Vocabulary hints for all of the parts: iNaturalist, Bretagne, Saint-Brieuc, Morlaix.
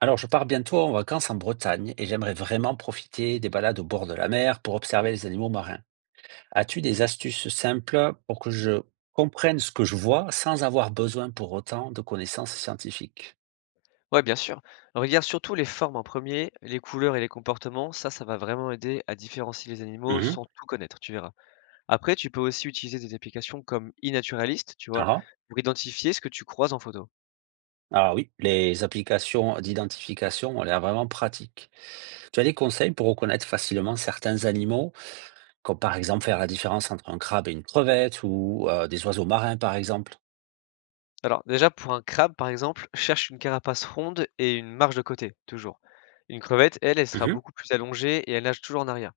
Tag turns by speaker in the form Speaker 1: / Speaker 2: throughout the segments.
Speaker 1: Alors, je pars bientôt en vacances en Bretagne et j'aimerais vraiment profiter des balades au bord de la mer pour observer les animaux marins. As-tu des astuces simples pour que je comprenne ce que je vois sans avoir besoin pour autant de connaissances scientifiques?
Speaker 2: Ouais, bien sûr. Regarde surtout les formes en premier, les couleurs et les comportements. Ça va vraiment aider à différencier les animaux
Speaker 1: Mhm.
Speaker 2: sans tout connaître, tu verras. Après, tu peux aussi utiliser des applications comme iNaturalist, tu vois,
Speaker 1: Ah,
Speaker 2: pour identifier ce que tu croises en photo.
Speaker 1: ah oui, les applications d'identification ont l'air vraiment pratiques. Tu as des conseils pour reconnaître facilement certains animaux, comme par exemple faire la différence entre un crabe et une crevette ou des oiseaux marins, par exemple?
Speaker 2: Alors, déjà, pour un crabe, par exemple, cherche une carapace ronde et une marge de côté, toujours. Une crevette, elle, elle sera
Speaker 1: Mhm.
Speaker 2: beaucoup plus allongée et elle nage toujours en arrière.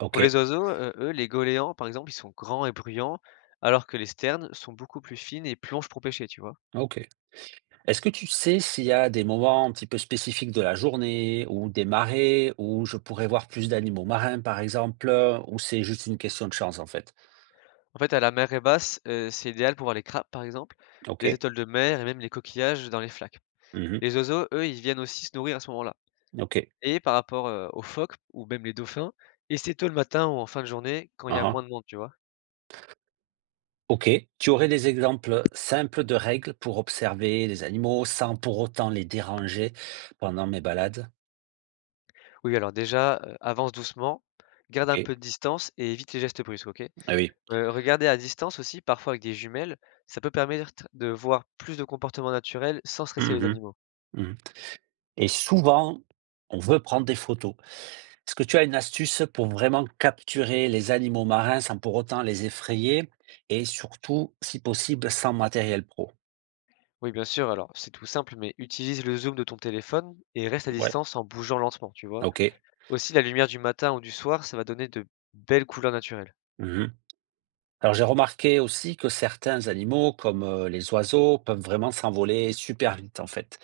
Speaker 1: Ok,
Speaker 2: Pour les oiseaux, eux, les goélands, par exemple, ils sont grands et bruyants, alors que les sternes sont beaucoup plus fines et plongent pour pêcher, tu vois.
Speaker 1: ok. Est-ce que tu sais s'il y a des moments un petit peu spécifiques de la journée ou des marées où je pourrais voir plus d'animaux marins, par exemple, ou c'est juste une question de chance en fait?
Speaker 2: En fait, à la mer est basse, c'est idéal pour voir les crabes, par exemple,
Speaker 1: Ok.
Speaker 2: les étoiles de mer et même les coquillages dans les flaques.
Speaker 1: Mhm.
Speaker 2: Les oiseaux, eux, ils viennent aussi se nourrir à ce moment-là.
Speaker 1: Ok.
Speaker 2: Et par rapport, aux phoques ou même les dauphins, essaie tôt le matin ou en fin de journée quand il y a
Speaker 1: Aha.
Speaker 2: moins de monde, tu vois?
Speaker 1: Ok. Tu aurais des exemples simples de règles pour observer les animaux sans pour autant les déranger pendant mes balades?
Speaker 2: Oui, alors déjà, avance doucement, garde
Speaker 1: Ok.
Speaker 2: un peu de distance et évite les gestes brusques, OK?
Speaker 1: Ah oui.
Speaker 2: Regarder à distance aussi, parfois avec des jumelles, ça peut permettre de voir plus de comportements naturels sans stresser les
Speaker 1: Mhm.
Speaker 2: animaux.
Speaker 1: Mhm. Et souvent, on veut prendre des photos. Est-ce que tu as une astuce pour vraiment capturer les animaux marins sans pour autant les effrayer et surtout, si possible, sans matériel pro?
Speaker 2: Oui, bien sûr, alors c'est tout simple, mais utilise le zoom de ton téléphone et reste à
Speaker 1: Ouais,
Speaker 2: distance en bougeant lentement, tu vois.
Speaker 1: OK.
Speaker 2: Aussi, la lumière du matin ou du soir, ça va donner de belles couleurs naturelles.
Speaker 1: Mhm. Alors j'ai remarqué aussi que certains animaux, comme les oiseaux, peuvent vraiment s'envoler super vite en fait.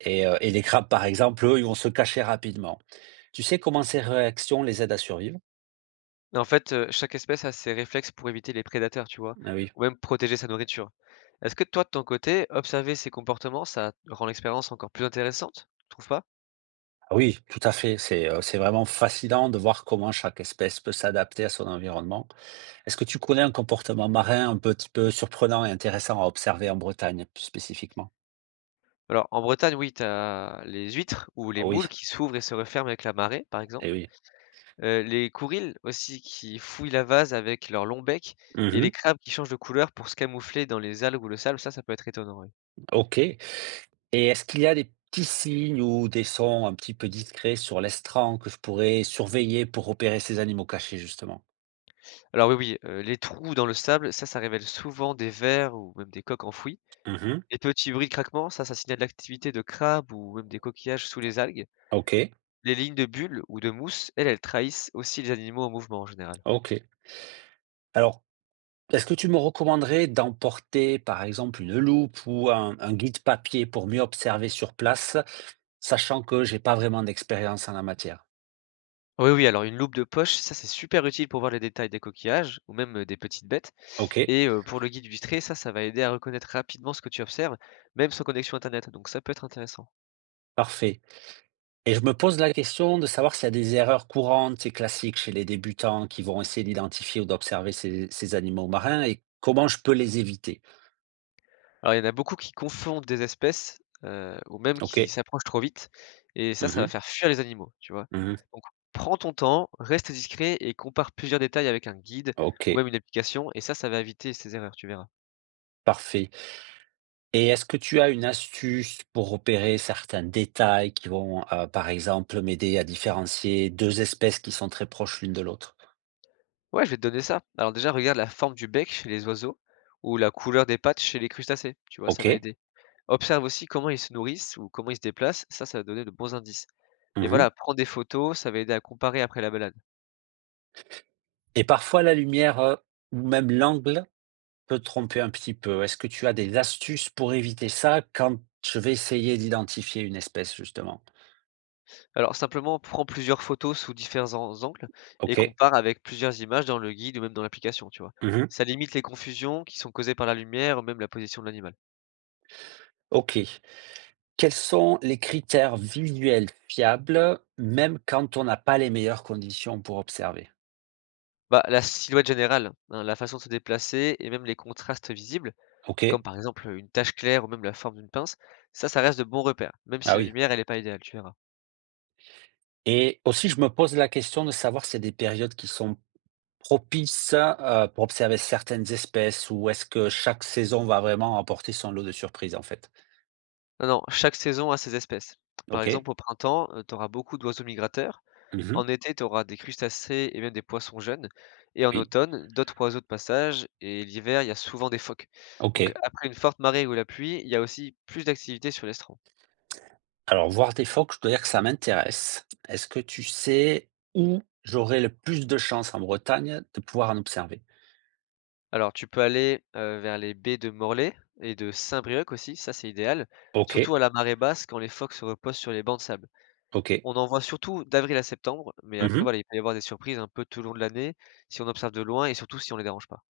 Speaker 1: Et les crabes, par exemple, eux, ils vont se cacher rapidement. Tu sais comment ces réactions les aident à survivre?
Speaker 2: Et en fait, chaque espèce a ses réflexes pour éviter les prédateurs, tu vois,
Speaker 1: Ah oui.
Speaker 2: ou même protéger sa nourriture. Est-ce que toi, de ton côté, observer ces comportements, ça rend l'expérience encore plus intéressante, tu trouves pas?
Speaker 1: Ah oui, tout à fait. C'est vraiment fascinant de voir comment chaque espèce peut s'adapter à son environnement. Est-ce que tu connais un comportement marin un petit peu surprenant et intéressant à observer en Bretagne, plus spécifiquement?
Speaker 2: Alors, en Bretagne, oui, t'as les huîtres ou les
Speaker 1: Ah
Speaker 2: moules
Speaker 1: oui,
Speaker 2: qui s'ouvrent et se referment avec la marée, par
Speaker 1: eh
Speaker 2: exemple.
Speaker 1: oui.
Speaker 2: Les courils aussi qui fouillent la vase avec leur long bec et les
Speaker 1: Mmh.
Speaker 2: crabes qui changent de couleur pour se camoufler dans les algues ou le sable, ça peut être étonnant, oui.
Speaker 1: OK, et est-ce qu'il y a des petits signes ou des sons un petit peu discrets sur l'estran que je pourrais surveiller pour repérer ces animaux cachés, justement?
Speaker 2: Alors oui, oui, les trous dans le sable, ça révèle souvent des vers ou même des coques enfouies.
Speaker 1: Mmh.
Speaker 2: Les petits bruits de craquement, ça signale l'activité de crabes ou même des coquillages sous les algues.
Speaker 1: OK,
Speaker 2: Les lignes de bulles ou de mousse, elles, elles trahissent aussi les animaux en mouvement en général.
Speaker 1: OK. Alors, est-ce que tu me recommanderais d'emporter, par exemple, une loupe ou un guide papier pour mieux observer sur place, sachant que j'ai pas vraiment d'expérience en la matière.
Speaker 2: Oui, oui, alors une loupe de poche, ça c'est super utile pour voir les détails des coquillages ou même des petites bêtes.
Speaker 1: OK,
Speaker 2: Et pour le guide vitré, ça va aider à reconnaître rapidement ce que tu observes, même sans connexion Internet. Donc ça peut être intéressant.
Speaker 1: parfait. Et je me pose la question de savoir s'il y a des erreurs courantes et classiques chez les débutants qui vont essayer d'identifier ou d'observer ces animaux marins et comment je peux les éviter?
Speaker 2: Alors il y en a beaucoup qui confondent des espèces ou même qui
Speaker 1: OK.
Speaker 2: s'approchent trop vite. Et ça,
Speaker 1: Mmh
Speaker 2: ça va
Speaker 1: mh.
Speaker 2: faire fuir les animaux, tu vois.
Speaker 1: Mmh.
Speaker 2: Donc prends ton temps, reste discret et compare plusieurs détails avec un guide ou
Speaker 1: OK,
Speaker 2: même une application. Et ça va éviter ces erreurs, tu verras.
Speaker 1: parfait. Et est-ce que tu as une astuce pour repérer certains détails qui vont, par exemple, m'aider à différencier 2 espèces qui sont très proches l'une de l'autre?
Speaker 2: Ouais, je vais te donner ça. Alors déjà, regarde la forme du bec chez les oiseaux ou la couleur des pattes chez les crustacés. Tu vois, ça va
Speaker 1: OK.
Speaker 2: aider. Observe aussi comment ils se nourrissent ou comment ils se déplacent. Ça va donner de bons indices. Et
Speaker 1: Mmh.
Speaker 2: voilà, prends des photos, ça va aider à comparer après la balade.
Speaker 1: Et parfois la lumière, ou même l'angle peut tromper un petit peu. Est-ce que tu as des astuces pour éviter ça quand je vais essayer d'identifier une espèce justement?
Speaker 2: Alors simplement, prends plusieurs photos sous différents angles et
Speaker 1: OK.
Speaker 2: compare avec plusieurs images dans le guide ou même dans l'application, tu vois.
Speaker 1: Mmh.
Speaker 2: Ça limite les confusions qui sont causées par la lumière ou même la position de l'animal.
Speaker 1: OK. Quels sont les critères visuels fiables, même quand on n'a pas les meilleures conditions pour observer?
Speaker 2: Bah, la silhouette générale, hein, la façon de se déplacer et même les contrastes visibles, comme
Speaker 1: OK.
Speaker 2: par exemple, une tache claire ou même la forme d'une pince, ça reste de bons repères, même
Speaker 1: Ah
Speaker 2: si la
Speaker 1: oui.
Speaker 2: lumière, elle est pas idéale, tu verras.
Speaker 1: Et aussi je me pose la question de savoir s'il y des périodes qui sont propices pour observer certaines espèces, ou est-ce que chaque saison va vraiment apporter son lot de surprises en fait?
Speaker 2: Non, non, chaque saison a ses espèces. Par
Speaker 1: OK.
Speaker 2: exemple, au printemps, tu auras beaucoup d'oiseaux migrateurs,
Speaker 1: Mmh.
Speaker 2: en été, tu auras des crustacés et même des poissons jeunes et en
Speaker 1: Oui.
Speaker 2: automne, d'autres oiseaux de passage et l'hiver, il y a souvent des phoques. Donc
Speaker 1: OK.
Speaker 2: après une forte marée ou la pluie, il y a aussi plus d'activité sur l'estran.
Speaker 1: Alors, voir des phoques, je dois dire que ça m'intéresse. Est-ce que tu sais, j'aurai le plus de chance en Bretagne de pouvoir en observer?
Speaker 2: Alors tu peux aller, vers les baies de Morlaix et de Saint-Brieuc aussi, ça c'est idéal,
Speaker 1: Ok,
Speaker 2: surtout à la marée basse quand les phoques se reposent sur les bancs de sable.
Speaker 1: ok.
Speaker 2: On en voit surtout d'avril à septembre, mais après
Speaker 1: Mhm.
Speaker 2: voilà, il peut y avoir des surprises un peu tout le long de l'année, si on observe de loin et surtout si on les dérange pas.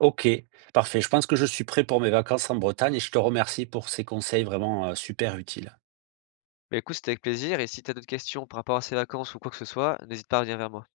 Speaker 1: Ok, parfait. Je pense que je suis prêt pour mes vacances en Bretagne et je te remercie pour ces conseils vraiment super utiles.
Speaker 2: Bah, écoute, c'était avec plaisir et si tu as d'autres questions par rapport à ces vacances ou quoi que ce soit, n'hésite pas à revenir vers moi.